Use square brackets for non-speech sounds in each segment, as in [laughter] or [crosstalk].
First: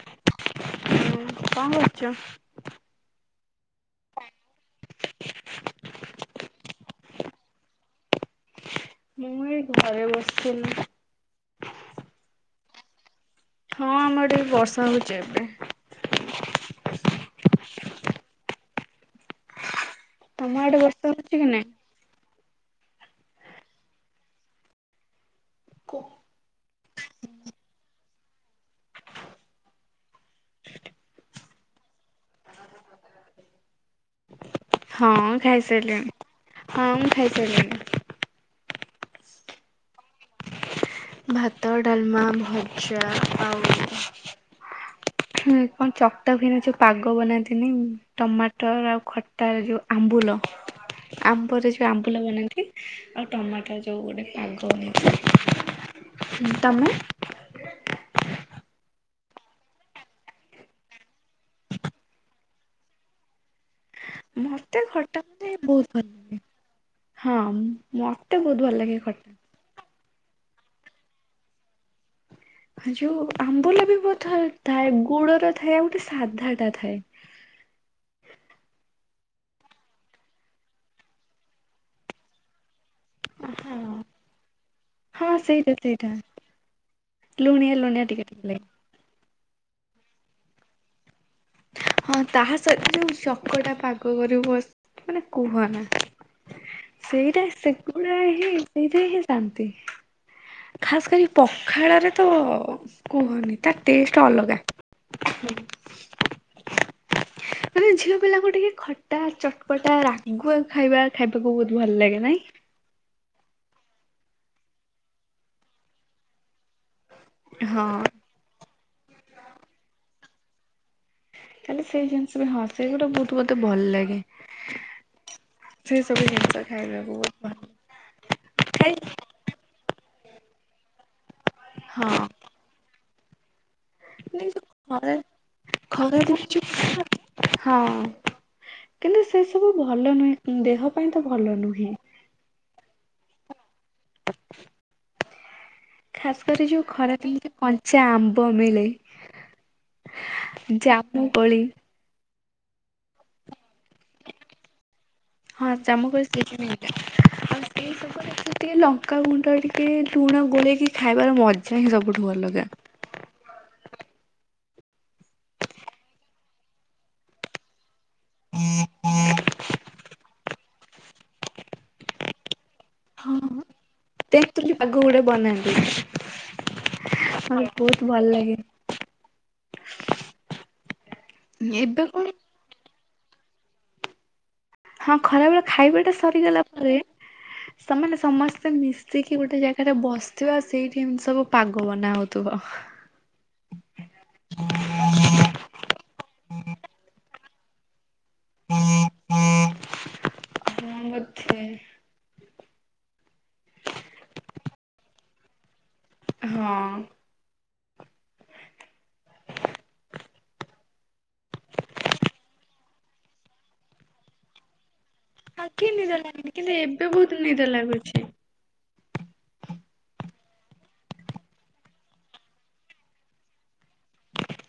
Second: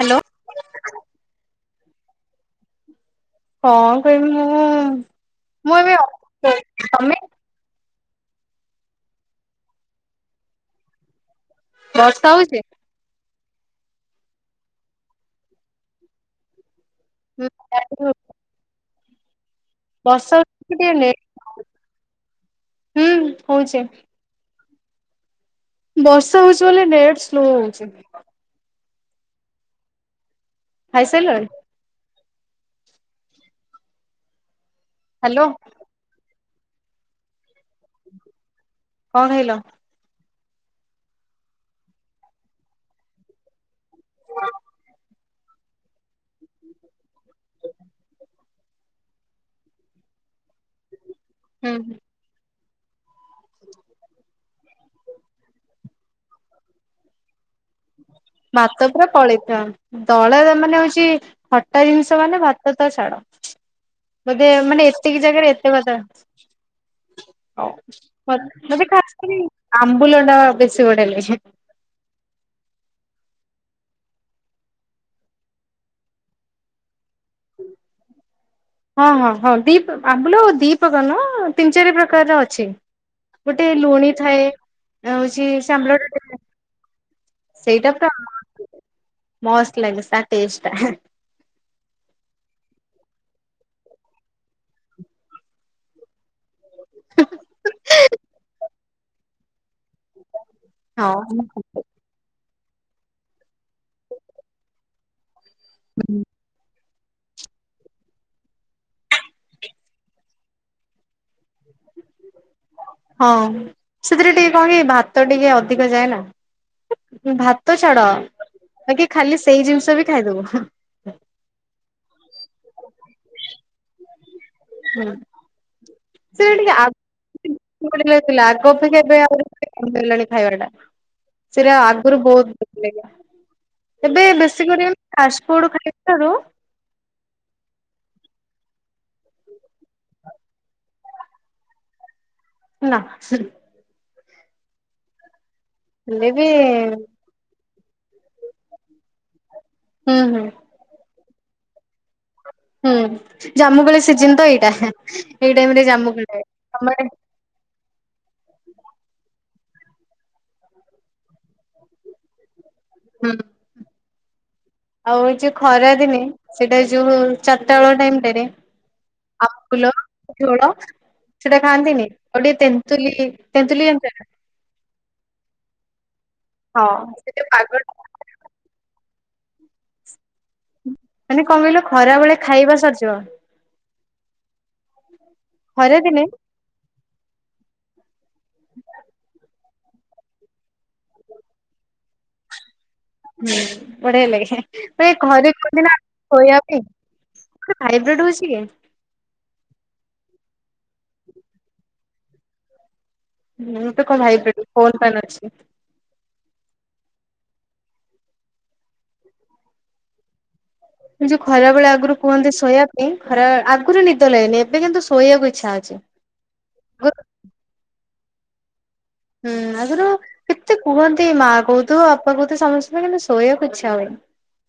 Hello. ହୁଁ କଣ କରୁଛୁ? କଣ କରିବି ମୁଁ ମୁଁ ଏବେ ଶୋଇଛି ତମେ। ମୁଁ ଏଇ ଘରେ ବସିଥିଲି। ବର୍ଷା ହଉଛି। ହଁ ଆମରଆଡ଼େ ବର୍ଷା ହଉଛି ଏବେ। ହୁଁ [unintelligible] ବର୍ଷା ତମ ହଉଛି ଆଡେ ଟିକେ ବର୍ଷା ହଉଛି କି ଲେଟ ନାଇଁ? ହୁଁ ହଉଛି। କ ବର୍ଷା ହଉଛି ବୋଲି ନେଟ୍ ସ୍ଲୋ ହଉଛି। ଖାଇ ସାରିଲଣି? ହଁ ହ୍ୟାଲୋ ଖାଇ ସାରିଲିଣି। ହଁ ମୁଁ ଖାଇ ସାରିଲିଣି। କଣ ଖାଇଲ? ଭାତ ଡାଲମା ଭଜା ଆଉ ହୁଁ କଣ ଚକଟା ହୁଏନି ଯୋଉ ପାଗ ବନାନ୍ତିନି ଟମାଟର ଆଉ ଖ ଟାର ଯଉ ଆମ୍ବୁଲ। ହୁଁ ଆମ୍ବରେ ଯଉ ଆମ୍ବୁଲ ବନାନ୍ତି ଆଉ ଟମାଟ ଯଉ ଗୋଟେ ପାଗ ହୁଏ। ହୁଁ ତମେ? ଭାତ ପୁରା ପଳେଇଥା ଦଳେ ମାନେ ହଉଛି ଖଟା ଜିନିଷ ମାନେ ଭାତ ତ ଛାଡ ବୋଧେ ମତେ ମାନେ ଖଟା ଏତିକି ମାନେ ଜାଗାରେ ଏତେ ବହୁତ ଭାତ ଭଲ ଲାଗେ। ହଁ ମତେ ବହୁତ ଭଲ ଲାଗେ ଖଟ ଆମ୍ବୁଲଟା ବେଶୀ ବଢ଼ିଆ ଲାଗେ। ହେ ଯୋଉ ଆମ୍ବୁଲ ବି ବହୁତ ଥାଏ ଗୁଡର ଥାଏ ଆଉ ଗୋଟେ ସାଧା ଟା ଥାଏ। ହଁ ହଁ ହଁ ଦୀପ ଆମ୍ବୁଲ ଦୀପ୍ରକର ନୁହ ତିନି ଚାରି ପ୍ରକାରର ଅଛି। ଗୋଟେ ହଁ ଲୁଣୀ ଥାଏ ଅ ହଁ ହଉଛି ସେଇଟା ସେ ସେଇଟା [unintelligible] ଲୁଣିଆ ଲୁଣିଆ ଟିକେ ଟିକେ ଲାଗେ। ମସ୍ ଲାଗେ ତା ଟେଷ୍ଟଟା ହାଁ। ହଁ ତା ସହିତ ଯୋ ଚକଟା ପାଗ କରିବୁ ବ ମାନେ କୁହ ନା। ସେଇଟା ସେଗୁଡା ହିଁ ସେଇଠା ହିଁ ଶାନ୍ତି। ଖାସ କରି ହଁ ପଖାଳରେ ତ କୁହନି ତା ଟେଷ୍ଟ ଅଲଗା। ହୁଁ। ମାନେ ଝିଅ ପିଲାଙ୍କୁ ଟିକେ ଖଟା ଚଟପଟା ରାଗୁଆ ଖାଇବା ଖାଇବାକୁ ବହୁତ ଭଲ ଲାଗେ ନାଇଁ। ହଁ ସେଥିରେ ଟିକେ କଣ କି ଭାତ ଟିକେ ଅଧିକ ଯାଏ ନା। ଭାତ ହଁ ଛାଡ କି ଖାଲି ସେଇ ଜିନିଷ ବି ଖାଇଦବୁ। ହୁଁ ଖାଲି ସେଇ ଜିନିଷ ବି ହଁ ସେଇ ଗୁରା ବହୁତ ମତେ ଭଲ ଲାଗେ। ସେଇ ସବୁ ସେ ଜିନିଷ ଟିକେ ଆଗ ଖାଇବାକୁ ବହୁତ ଭଲ [inaudible] ଥିଲା ଆଗ ଖାଇ ଅପେକ୍ଷା ଏବେ ଆଉରି [inaudible] କମିି ଗଲାଣି ଖାଇବା ଟା ସେଟା ଆଗରୁ ହଁ। ବହୁତ [unintelligible] ଏବେ ନାଇଁ ବେଶୀ ଯୋଉ କରି ଖରା ଫାଷ୍ଟ ଫୁଡ଼ ଖାଇବାରୁ ଖରାଦିନେ ଯୋଉ ହଁ। କିନ୍ତୁ ସେ ସବୁ ଭଲ ନୁହେଁ ଦେହ ପାଇଁ ତ ଭଲ ନୁହେଁ। ନା ସେ ହେଲେ ବି ଖାସ କରି ଯୋଉ ଖରା ଦିନରେ କଞ୍ଚା ଆମ୍ବ ମିଳେ। ହୁଁ ହୁଁ। ଜାମୁକୋଳି ହୁଁ ଜାମୁକୋଳି ସିଜନ ତ ଏଇଟା ଏଇ ହଁ ଟାଇମରେ ଜାମୁ କୋଳି ଜାମୁକୋଳି ଥାଏ ସିଜିନ ଏଇଟା। ତମ ଆଡ଼େ [inaudible] ଟିକେ ଲଙ୍କାଗୁଣ୍ଡ ଟିକେ ଲୁଣ ଗୋଳେଇକି ଖାଇବାର ମଜା ହିଁ ସବୁଠୁ ଭଲ ଅଲଗା। ହୁଁ। ଆଉ ଏଇ ଯୋଉ ଖରା ଦିନେ ସେଇଟା ଯୋଉ ଚାରିଟା ବେଳ ଟାଇମ ସେଥିରେ ଆମ୍ବୁଲ ଝୋଳ ସେଟା ଖାଆନ୍ତିନି ଆଉ ଟିକେ ତେନ୍ତୁଲି ହଁ। ତେନ୍ତୁଲି ଜାଣିଚ ନା? ତେନ୍ତୁଲି ଆଗ ଗୋଡେ ବନାନ୍ତି ହଁ ସେ ଯୋଉ ପାଗ ବହୁତ ଭଲ ଲାଗେ। ମାନେ କଣ କହିଲୁ ଏବେ କଣ ଖରାବେଳେ ଖାଇବା ସରିଯିବ। ହଁ ଖରା ବେଳେ ଖରା ଖାଇବା ଟା ଦିନେ ସରିଗଲା ପରେ। ସେମାନେ ସମସ୍ତେ ମିଶିକି ଗୋଟେ ଜାଗାରେ ବସିଥିବ ଆଉ ସେଇଠି ଏମିତି ସବୁ ପାଗ ବନା ହଉଥିବ। ହୁଁ ବଢିଆ ଲାଗେ ମୁ ଏ ଘରେ କୁହନ୍ତିି ନା ଶୋଇବା ପାଇଁ। ଭାଇବ୍ରେଡ ହଉଛି କି? ହଁ ବଧେ। ହୁଁ ମୁଁ [unintelligible] ପାଇଁ ଅଛି। ହଁ। ଯୋଉ ଖରା ବେଳେ ଆଗରୁ କୁହନ୍ତି ଶୋଇବା ପାଇଁ ଖରା ଆଗରୁ ନିଦ ଲାଗନି ଏବେ କିନ୍ତୁ ଶୁ ଆଖି ନିଦ ଲାଗନି କିନ୍ତୁ ଏବେ ଆଗରୁ ବହୁତ ନିଦ ଲାଗୁଛି। ହୁଁ ଆଗୁରୁ। କେତେ କୁହନ୍ତି ମା କହୁଥୁବ ବାପା କହୁଥିବେ ସମସ୍ତ କିନ୍ତୁ ଶୋଇବାକୁ ଇଚ୍ଛା ହଉନି।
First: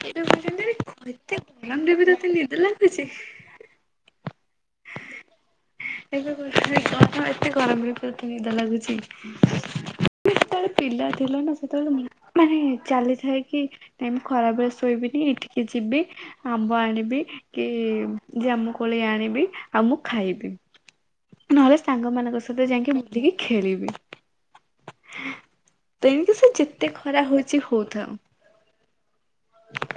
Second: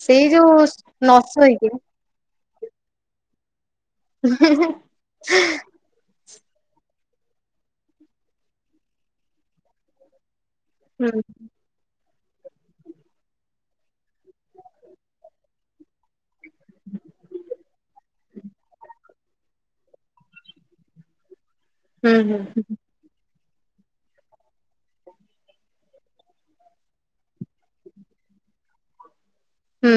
ଏବେ ସେଇ ଯୋଉ କହୁଛନ୍ତି ଆରେ ନ ଏତେ ଶୁଇକି ମ ଗରମରେ ବି ତତେ ନିଦ ଲାଗୁଛି। [inaudible] ଏବେ ଏତେ ଗରମ ଏତେ ଗରମରେ ତତେ ନିଦ ଲାଗୁଛି। ସେତେବେଳେ ପିଲା ହୁଁ ଥିଲନା ସେତେବେଳେ ମୁ ମାନେ ଚାଲିଥାଏ କି ନାଇ ମୁ ଖରାବେଳେ ଶୋଇବିନି ଏଇଠିକି ଯିବି। ଆମ୍ବ ଆଣିବି କି ଯୋମୁ କୋଳି ଆଣିବି ଆଉ ମୁଁ ଖାଇବି। ନହେଲେ ସାଙ୍ଗ ହୁଁ ମାନଙ୍କ ସହିତ ଯାଇକି ବୁଲିକି ଖେଳିବି। ତେଣିକି ସେ ଯେତେ ଖରା ହଉଛି ହଉଥାଉ। ହୁଁ।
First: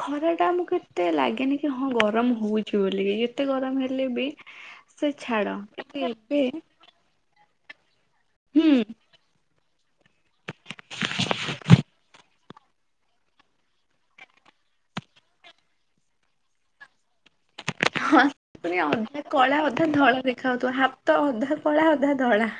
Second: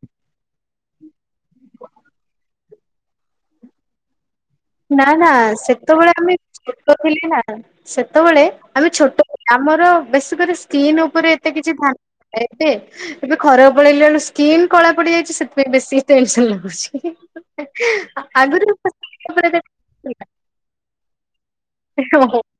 ଖରାଟା ଆମକୁ ଏତେ ଲାଗେନି କି ହଁ ଗରମ ହଉଛି ବୋଲିକି ଯେତେ ଗରମ ହେଲେ ବି। ନା ସେ ନା ଛାଡ କିନ୍ତୁ ସେତେବେଳେ ଆମେ ଏବେ ଛୋଟ ଥିଲେ ନା। ସେତେବେଳେ ହୁଁ ଆମେ ଛୋଟ ଲେ ଆମର ବେଶ କରି ସ୍କିନ୍ ଉପରେ ଏତେ କିଛି ଧା ଏବେ। ଏବେ ଖରା ପଳେଇଲା ବେଳୁ ସ୍କିନ୍ କଳା ପଡି ଯାଇଛି ସେଥିପାଇଁ ବେଶୀ ଟେନସନ ଲାଗୁଛି। ହଁ ଆଗୁରୁ ପୁଣି ଉ ଅଧା କଳା ଅଧା ଧଳା ଦେଖାହଉଥିବ ହାତ ଅଧା କଳା ଅଧା ଧଳା।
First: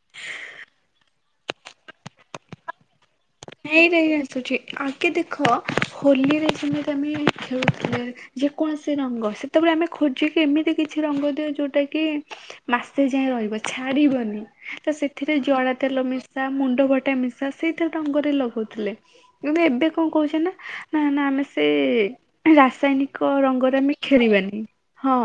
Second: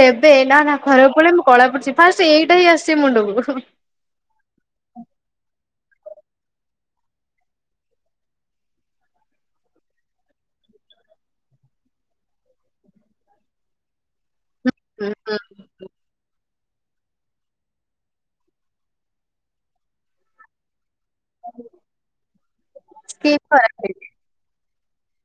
ଏବେ ନା ନା ଖରାକୁ ପଳେଇମି କଳା ପଡିଯିମି ଫାର୍ଷ୍ଟ ଏଇଟା ହିଁ ଆସିଛି ମୁଣ୍ଡକୁ। ଏଇରା ହିଁ ଆସୁଛି ଆଗେ ଦେଖ ହୋଲିରେ ଯେମିତି ଆମେ ଖେଳୁଥିଲେ। ଯେକୌଣସି ରଙ୍ଗ ସେତେବେଳେ ଆମେ ଖୋଜିକି ଏମିତି କିଛି ରଙ୍ଗ ଦେଉ ଯୋଉଟା କି। ମାସେ ଯାଏ ରହିବ ଛାଡିବନି। ତ ସେଥିରେ ଜଡା ତେଲ ମିଶା ମୁଣ୍ଡ ଫଟା ମିଶା ସେ କେତେ ଡଙ୍ଗରେ ଲଗଉଥିଲେ କିନ୍ତୁ ଏବେ କଣ କହୁଛେ ନା। ନା ନା ଆମେ ସେ ରାସାୟନିକ ସ୍କିନ୍ ଖରାପ ରଙ୍ଗରେ ଆମେ ହେଇଛି ଖେଳିବାନି ହଁ।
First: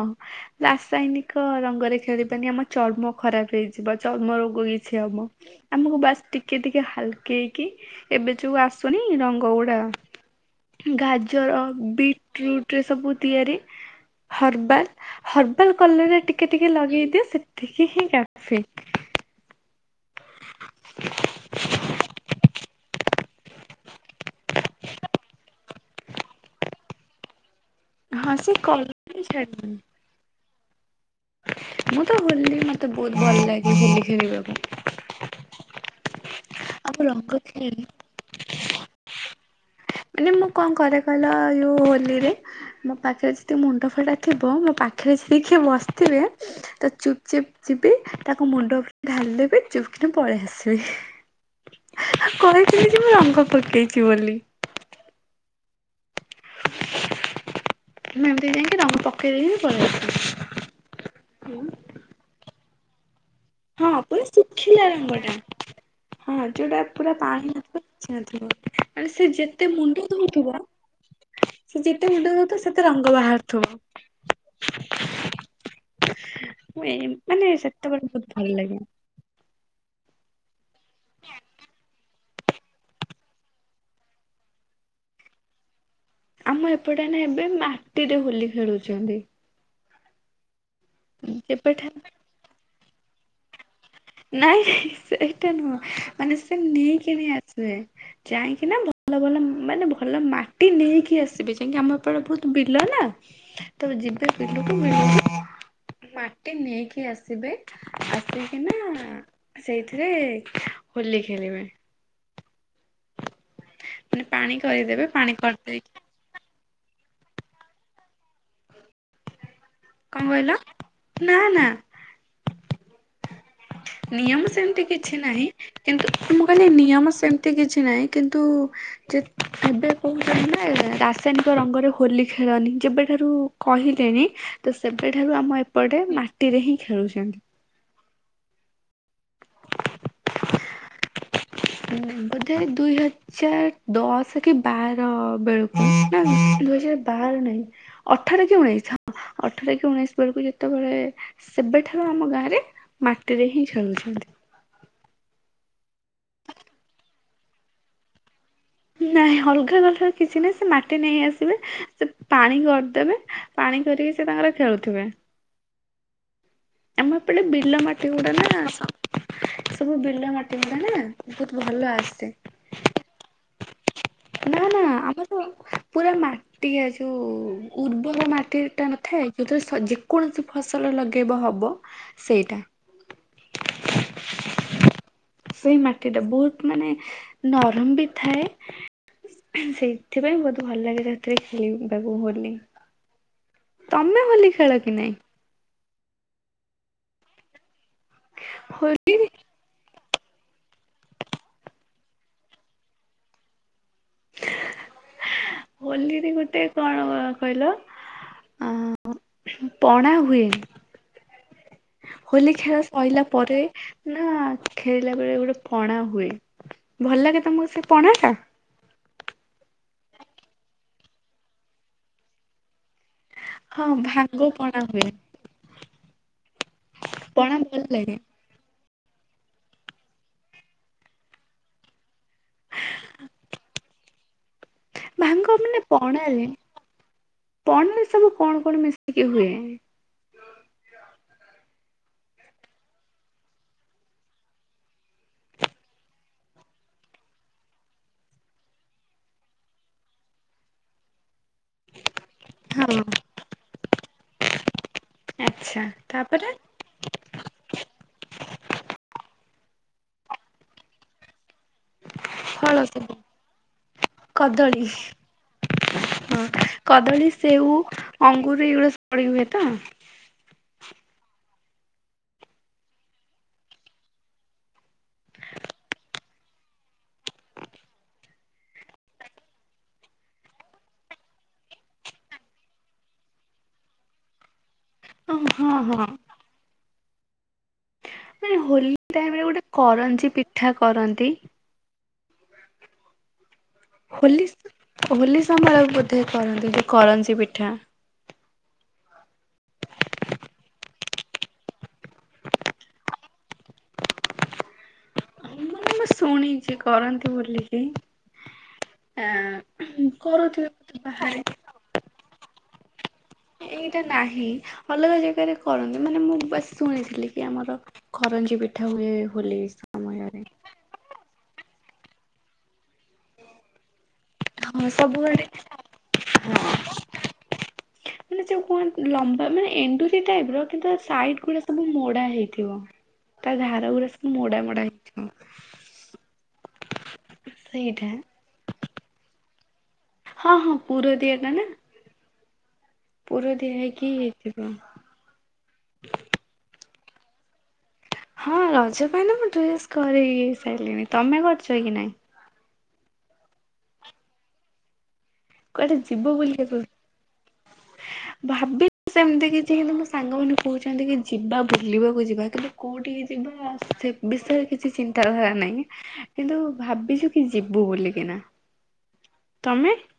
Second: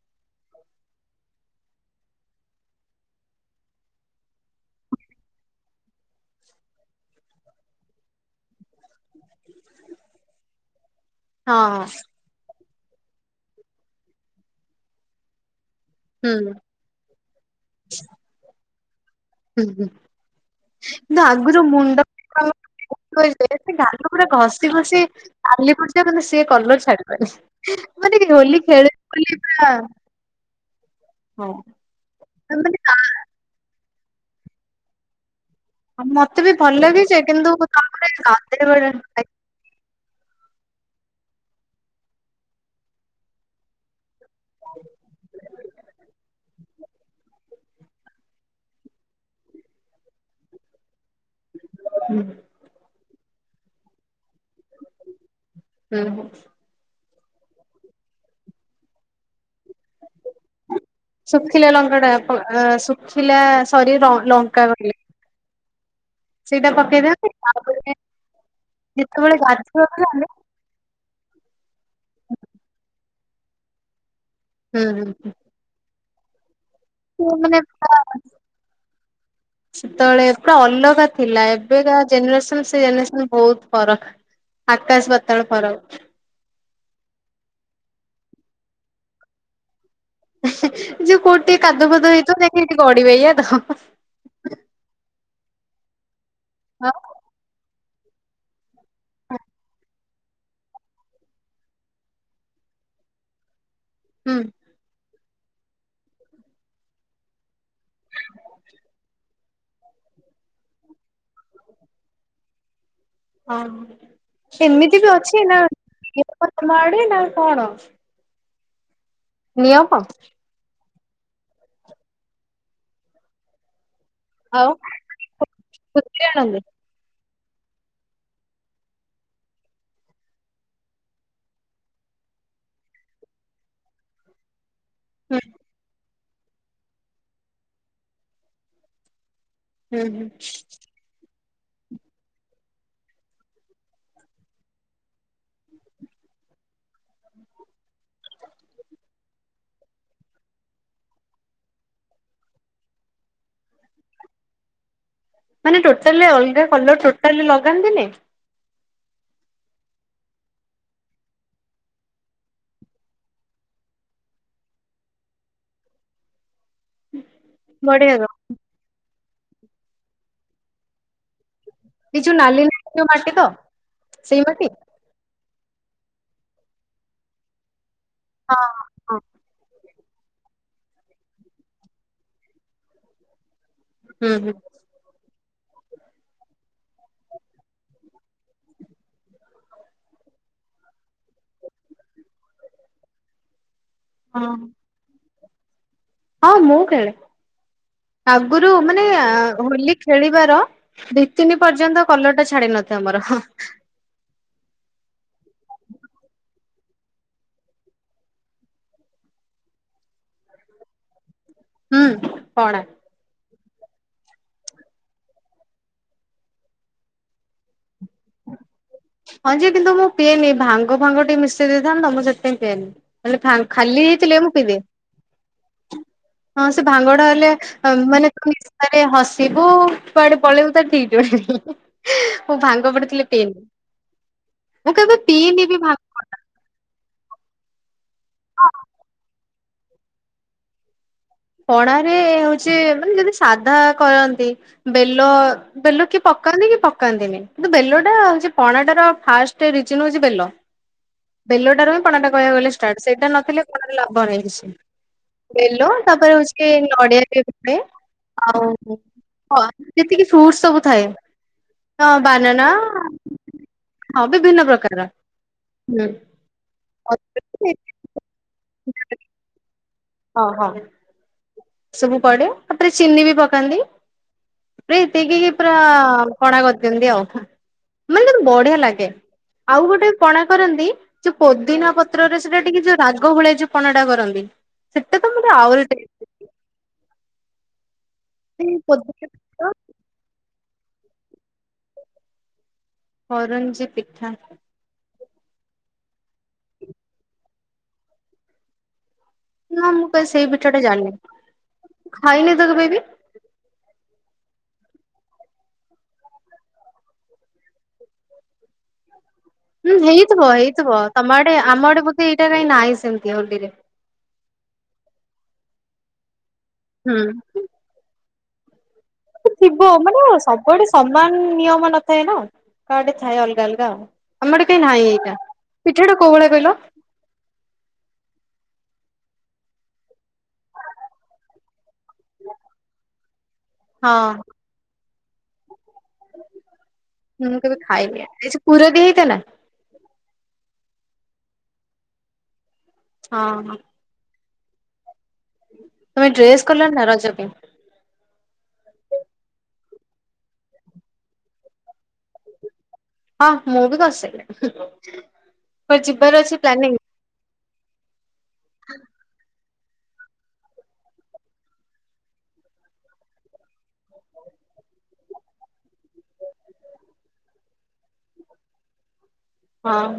ରାସାୟନିକ ରଙ୍ଗରେ ଖେଳିବାନି ଆମ ଚର୍ମ ଖରାପ ହେଇଯିବ ଚର୍ମ ରୋଗ କିଛି ହବ। ଆମକୁ ବାସ୍ ଟିକେ ଟିକେ ହାଲ କେଇକି ଏବେ ଯୋଉ ଆସୁନି ରଙ୍ଗ ଗୁଡା ଗା ଜର ହଁ ହଁ ବିଟ୍ ରୁଟ ରେ ସବୁ ତିଆରି ହର୍ବାଲ ହ କଲରରେ ଟିକେ ଟିକେ ଲଗେଇ ଦିଏ ସେତିକି ହିଁ କାଫି। ହୁଁ ହୁଁ କିନ୍ତୁ ଆଗ ଯଉ ମୁଣ୍ଡ ଗାଲ ପୁରା ଘଷି ଘଷି ଲାଲି ପଡିଯିବ କିନ୍ତୁ ସିଏ କଲର ଛାଡିବନି। ମାନେ କି ହଁ ସେ ହୋଲି ଖେଳ କଲର ହିଁ ହୋଲି ପା। ଛାଡୁନି ମୁଁ ତ ହୋଲି ମାନେ ମତେ ବହୁତ ଭଲ ଲାଗେ କି ହୋଲି ଖେଳିବାକୁ। ଆ ମତେ ବି ଭଲ ଲାଗେ ଆଉ ଯେ ରଙ୍ଗ କିନ୍ତୁ ଖେଳେ ତାପରେ ଗାଧେଇବା ରେ ମାନେ ମୁଁ କଣ କରେ କହିଲ ଯଉ ହୋଲି ରେ ମୋ ପାଖରେ ଯଦି ମୁଣ୍ଡ ଫଟା ଥିବ ମୋ ପାଖରେ ଯାଇ କିଏ ବସିଥିବେ ତ ଚୁ ଚିପ୍ ଚିପି ତାକୁ ମୁଣ୍ଡ ଉପରେ ଢାଳିଲେ ବି ଚୁପ୍ କିିନା ପଳେଇ ଆସିବି। କହିଥିଲି ଯେ ମୁଁ ରଙ୍ଗ ପକେଇଛି ବୋଲି। ହୁଁ ହୁଁ। ମୁଁ ଏମିତି ଯାଇକି ରଙ୍ଗ ପକେଇ ଦେଇକି ପଳେଇ ଆସିବି। ଶୁଖିଲା ଲଙ୍କା ଟା ପ ଶୁଖିଲା ସରି ଲ-ଲଙ୍କା କହିଲି। ବଢିଆ। ସେଇଟା ପକେଇ ଦିଅନ୍ତି ନଥିବ ତାପରେ କିଛି ନଥିବ ମାନେ ସେ ଯେତେବେଳେ ଯେତେ ମୁଣ୍ଡ ଗାଧେଇବାକୁ ଯାଆନ୍ତି ଧୋଉଥିବ ସେ ଯେତେ ମୁଣ୍ଡ ଧୋଉଥିବ ସେତେ ରଙ୍ଗ ବାହାରୁଥିବ। ହୁଁ ହୁଁ। ମୁଁ ଏ ସେ ମାନେ ପୁରା ସେତେବେଳେ ବହୁତ ଭଲ ଲାଗେ। ସେତେବେଳେ ପୁରା ଅଲଗା ଥିଲା ଏବେକା ଜେନେରେସନ ସେ ଜେନେରେସନ ବହୁତ ଫରକ। ଆକାଶ ପାତାଳ ଫରକ। ଆମ ଏପଟେ ନା ଏବେ ମାଟିରେ ହୋଲି ଖେଳୁଛନ୍ତି। ଯଉ କୋଉଠି ଟିକେ ଯେବେଠା କାଦୁଅ ଫାଦୁଅ ହେଇଥିବ ଯାଇକି ସେଠି ଗଡିବେ ଏଇୟା ତ୍? ନାଇଁ ସେଇଟା ନୁହଁ ମାନେ ସେ ନେଇକିନି ଆସିବେ। ଯାଇକିନା ଭଲ ଭଲ ମାନେ ଭଲ ମାଟି ନେଇକି ଆସିବେ ଯାଇକି ଆମ ଏପଟେ ବହୁତ ବିଲ ନା। ତାପରେ ଯିବେ ହୁଁ ବିଲ ମାଟି ନେଇକି ଆସିବେ ଆସିକିନା ଆ ସେଇଥିରେ ହୋଲି ଖେଳିବେ। ଅ ମାନେ ପାଣି ହ ଏମିତି କରିଦେବେ ବି ପାଣି ଅଛି ନା କରିଦେଇକି ତମ ଆଡେ ନା କଣ? ନିୟମ କଣ କହିଲ? ନା ନା। ନିୟମ ଆଉ ସେମିତି କିଛି ନାହିଁ କିନ୍ତୁ ଖୁସିରେ ମୁଁ ଆଣନ୍ତି। କହିଲି ନିୟମ ସେମିତି କିଛି ନାହିଁ କିନ୍ତୁ ଯେ ଏବେ କହୁଛନ୍ତି ନା ରାସାୟନିକ ରଙ୍ଗରେ ହୋଲି ଖେଳନି ଯେବେଠାରୁ କହିଲେଣି ତ ସେବେଠାରୁ ହୁଁ ଆମ ଏପଟେ ମାଟିରେ ହିଁ ଖେଳୁଛନ୍ତି। ହୁଁ ହୁଁ। ବୋଧେ ଦୁଇ ହଜ ଦୁଇ ହଜାର ଦଶ କି ବାର ବେଳକୁ ନା ଦୁଇ ହଜାର ବାର ନାଇଁ ଅଠର କି ଉଣେଇଶି ହଁ ଅଠର କି ଉଣେଇଶି ବେଳକୁ ଯେତେବେଳେ ସେବେଠାରୁ ଆମ ଗାଁରେ ମାଟିରେ ହିଁ ଖେଳୁଛନ୍ତି। ମାନେ ଟୋଟାଲି ଅଲଗା କଲର ଟୋଟାଲି ଲଗାନ୍ତିନି। ନାଇଁ ଅଲଗା କଲର କିଛି ନାହିଁ ସେ ମାଟି ନେଇ ଆସିବେ ସେ ପାଣି କରିଦେବେ ପାଣି କରିକି ସେ ତାଙ୍କର ଖେଳୁଥିବେ। ଆମ ଏପଟେ ବିଲ ମାଟି ବଢିଆ ତ। ଗୁଡା ନା ସବୁ ବିଲ ମାଟି ଗୁଡା ନା ବହୁତ ଭଲ ଆସେ ଏଯଉ ନାଲି ନାଲି ଜଉ ମାଟି ତ? ସେଇ ମାଟି ନାଁ ନାଁ ଆମର ତ ପୁରା ମାଟିଆ ଯଉ ଉର୍ବର ହଁ ମାଟି ଟା ହଁ ନଥାଏ ଯଉଥିରେ ସ ଯେକୌଣସି ଫସଲ ଲଗେଇବ ହବ ସେଇଟା ହୁଁ ହୁଁ। ସେଇ ମାଟିଟା ବହୁତ ମାନେ ନରମ ବି ଥାଏ। ସେଇଥିପାଇଁ ବହୁତ ଭଲ ଲାଗେ ସେଥିରେ ଖେଳିବାକୁ ହୋଲି। ତମେ ହଁ ହୋଲି ଖେଳ କି ନାଇଁ? ହଁ ମୁଁ ଖେଳେ ଆଗୁରୁ ମାନେ ହୋଲି ହୋଲି ଖେଳିବାର ଦି ତିନି ପର୍ଯ୍ୟନ୍ତ କଲର ଟା ଛାଡି ନଥିବ ମୋର। [inaudible] ହୋଲିରେ ଗୋଟେ କଣ କହିଲ? ଆ ପଣା ହୁଏ। ହୁଁ ହୋଲି ଖେଳ କଣା। ସଇଲା ପରେ ନା ଖେଳିଲା ବେଳେ ଗୋଟେ ପଣା ହୁଏ ଭଲ ଲାଗେ ତମକୁ ସେ ପଣା ଟା? ହଁଜେ କିନ୍ତୁ ମୁଁ ପିଏନି ଭାଙ୍ଗ ଫାଙ୍ଗ ଟିକେ ମିଶେଇ ଦେଇଥାନ୍ତ ତ ମୁଁ ସେଥିପାଇଁ ପିଏନି। ନହେଲେ ହଁ ଖାଲି ଦେଇଥିଲେ ଭାଙ୍ଗ ମୁ ପିଇଦିଏ। ପଣା ହୁଏ। ହଁ ସେ ଭାଙ୍ଗଡା ହେଲେ ପଣା ଭଲ ଲାଗେ ମାନେ ନିଶାରେ ହସିବୁ କୁଆଡେ ପଳେଇବୁ ତା ଠିକ ନା ମୁଁ ଭାଙ୍ଗ ପଡିଥିଲେ ପିଏନି। ମୁଁ କେବେ ଭାଙ୍ଗ ପିଇନି ମାନେ ଭାନ ପଣାରେ ପଣାରେ ସବୁ କଣ କଣ ମିଶିକି ହୁଏ? ପଣାରେ ହଉଛି ମାନେ ଯଦି ସାଧା କରନ୍ତି ବେଲ ବେଲ କିଏ ପକାନ୍ତି କି ପକାନ୍ତିନି କିନ୍ତୁ ବେଲଟା ହଉଛି ପଣାଟାର ଫାଷ୍ଟ ରିଜନ ହୋଉଛି ବେଲ। ବେଲଟାରୁ ହଁ ପଣା ଟା କହିବାକୁ ଗଲେ ହଁ। ଷ୍ଟାର୍ଟ ସେଇଟା ନଥିଲେ ପଣାରେ ଲାଭ ନାହିଁ କିଛି। ବେଲୋ ତାପରେ ହଉଛି କି ନଡିଆ ବି ଆଉ ଯେତିକି ଫ୍ରୁଟ୍ସ ସବୁ ଥାଏ। ହଁ ବାନନା ଫଳ ସବୁ ହଁ ବିଭିନ୍ନ କଦଳୀ ପ୍ରକାର। ହୁଁ ହଁ କଦଳୀ ସେଉ ଅଙ୍ଗୁର ଏଗୁଡ଼ା ପଡ଼ି ହୁଏ ତ। ହଁ ହଁ। ସବୁ ପଡେ ତାପରେ ଚିନି ବି ପକାନ୍ତି। ପ୍ରିତିକି କି ପୁରା ପଣା କରିଦିଅନ୍ତି ଆଉ। ମାନେ ବଢିଆ ଲାଗେ ଆଉ ଗୋଟେ ପଣା କରନ୍ତି ଯୋଉ ପୋଦିନା ପତ୍ରରେ ସେଟା ଟିକେ ଯୋଉ ରାଗ ଭଳିଆ ଯଉ ପଣାଟା କରନ୍ତି। ସେଟା ତ ଓ ମତେ ହଁ ଆହୁରି ଟେଷ୍ଟ ହଁ। ଲାଗେ। ଏଇ ସେଇ ହୋଲି ପୋଦିନା ଟାଇମରେ ଗୋଟେ ପତ୍ର କରଞ୍ଜି ପିଠା କରନ୍ତି। କରଞ୍ଜି ପିଠା ହୋଲି ହୋଲି ସମୟରେ ବୋଧେ କରନ୍ତି କରଞ୍ଜି ପିଠା। ନା ମୁଁ କାଇଁ ସେଇ ପିଠା ଟା ଜାଣିନି ଖାଇନି ତ କେବେ ବି। ମାନେ ମୁଁ ଶୁଣିଛି କରନ୍ତି ବୋଲିକି ଆ ହୁଁ ହେଇଥିବ ହେଇଥିବ ତମ ଆଡେ ଆମ ଆଡେ ବୋଧେ ଏଇଟା କାଇଁ ନାହିଁ ସେମିତି। ହୋଲିରେ ଏଇଟା ନାହିଁ ଅଲଗା ଜାଗାରେ କରନ୍ତି ମାନେ ମୁଁ ବାସ ହୁଁ। ଶୁଣିଥିଲି କି ଆମର କରଞ୍ଜି ପିଠା ହୁଏ। ହୋଲି ଥିବ ମାନେ ସମୟରେ। ସବୁଆଡେ ସମାନ ନିୟମ ନଥାଏ ନା କା ଆଡେ ଥାଏ ଅଲଗା ଅଲଗା ଆଉ। ଆମଆଡ଼େ କାଇଁ ହଁ ନାହିଁ ଏଇଟା ସବୁଆଡେ ପିଠାଟା କୋଉ ଭଳିଆ କହିଲ? ସେ ବହୁତ୍ ଲମ୍ବା ମାନେ ଏଣ୍ଡୁରି ଟାଇପ ର କିନ୍ତୁ ସାଇଡ ଗୁଡା ସବୁ ମୋଡା ହେଇଥିବ। ତା ଧାର ଗୁଡା ହଁ ସବୁ ମୋଡା ମୋଡା ହେଇଥିବ। ମୁଁ କେବେ ସେଇଟା ଖାଇନି ଏସବୁ ପୁର ଦିଅ ହେଇଥାଏ ନା। ହଁ ହଁ ପୁର ଦିଆ ଟା ନା। ହଁ ପୁର ଦିଆ ହଁ। ହେଇକି ହେଇଥିବ। ତମେ ଡ୍ରେସ କଲନି ନା ରଜ ପାଇଁ? ହଁ ରଜ ପାଇଁ ତ ମୁଁ ଡ୍ରେସ କରେଇ ସାରିଲିଣିି ତମେ କରିଛ କି ନାଇଁ? ହଁ ମୁଁ ବି କରିସାରଲିନି, କୁଆଡେ ଯିବ ଯିବାର ଅଛି ବୁଲିବାକୁ ପ୍ଲାନିଂ? ଭାବି ତି ସେମିତି କିଛି। କିନ୍ତୁ ମୋ ସାଙ୍ଗମାନେ କହୁଛନ୍ତି କି ଯିବା ଭୁଲିବାକୁ ଯିବା କିନ୍ତୁ କୋଉଠିକି ଯିବା ସେ ବିଷୟରେ କିଛି ଚିନ୍ତାଧାରା ନାହିଁ, କିନ୍ତୁ ଭାବିଛୁ କି ଯିବୁ ବୋଲିକିନା। ତମେ? ହଁ।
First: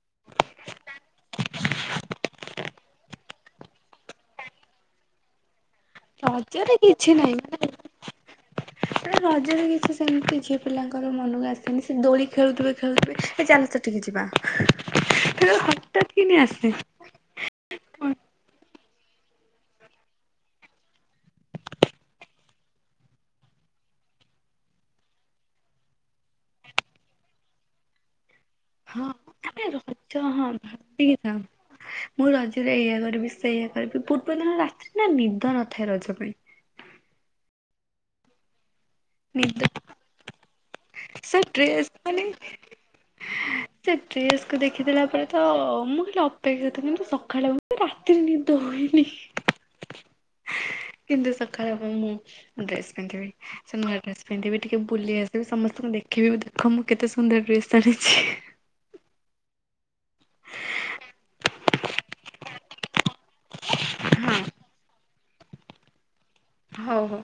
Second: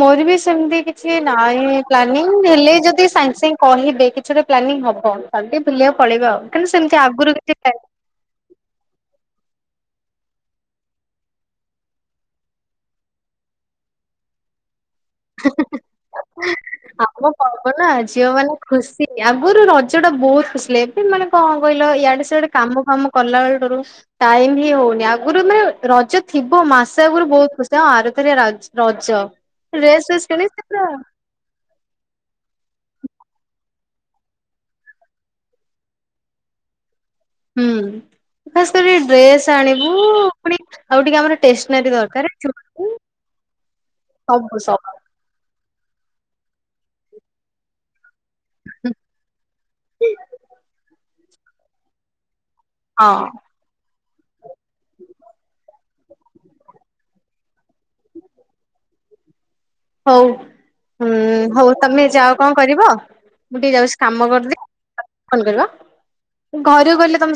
ମୋର ବି ସେମିତି କିଛି ନାହିଁ ପ୍ଲାନିଂ ହେଲେ ଯଦି ସାଙ୍ଗେ ସାଙ୍ଗେ କହିବେ କିଛିଗୋଟେ ପ୍ଲାନି ହବ ଖାଲି ଟିକେ ବୁଲିବାକୁ ପଳେଇବା ଆଉ କିନ୍ତୁ ରଜରେ ସେମତି ନାହିଁ ଆଗରୁ କିଛି ପ୍ଲା ରଜରେ କିଛି ସେମିତି ଝିଅ ପିଲାଙ୍କର ମନକୁ ଆସେନି ସେ ଦୋଳି ଖେଳୁଥିବେ ଖେଲୁଥିବେ ଚାଲ ଚାଲସେ ସେଠିକ୍ ଯିବା ତାଙ୍କର ହଟାତ୍ କିିନି ଆସେ। ହବନା ଝିଅ ମାନେ ଖୁସି ଆଗରୁ ରଜ ଟା ବହୁତ ଖୁସି ଲାଗେ ଏବେ ମାନେ କଣ କହିଲ ଇଆଡେ ସିଆଡେ କାମ ଫାମ କଲା ବେଳ ଠାରୁ ଟାଇମ ହି ହଉନି ଆଗରୁ ମାନେ ରଜ ଥିବ ମାସେ ଆଗରୁ ବହୁତ ଖୁସି ଆଁ ଆରଥର ରଜ ହଁ ରଜ ଆମେ ଡ୍ରେସ ରଜ ଫେସ କିଣି ହଁ ପୁରା [unintelligible] ମୁଁ ରଜରେ ଏଇୟା କରିବି ସେଇୟା କରିବି ପୂର୍ବ ଦିନ ରାତିରେ ନା ନିଦ ନଥାଏ ରଜ ପାଇଁ। ହୁଁ ଖାସ କରି ଡ୍ରେସ୍ ନିଦ ଆଣି ସେ ଟ୍ରସ୍ ମାନେ ଦରକାର ଚୁଡ଼ି ସେ ଟ୍ରେସ୍କୁ ସବୁ ଦେଖି ସବୁ ଦେଲା ପରେ ତ ମୁଁ ଖାଲି ଅପେକ୍ଷା କରିଥିଲି କିନ୍ତୁ ସଖାଳେ ରାତିରେ ନିଦ ହୁଏନି, କିନ୍ତୁ ସକାଳ ହବ ମୁଁ ଡ୍ରେସ ହଁ ପିନ୍ଧିବି ସେ ନୂଆ ଡ୍ରେସ ପିନ୍ଧିବି ଟିକେ ବୁଲି ଆସିବି ସମସ୍ତେ ସ୍ତଙ୍କୁ ଦେଖେଇବି ବି ଦେଖ ମୁଁ କେତେ ସୁନ୍ଦର ଡ୍ରେସ୍ ଆଣିଛି ହି ହଉ ହୁଁ ହଉ ତମେ ଯାଓ କଣ କରିବ ମୁଁ ଟିକେ ଯାଉଛି କାମ ହଁ କରିଦିଏ କଲ କରିବ ଘରକୁ ହଉ ହଉ। ଗଲେ ତମେ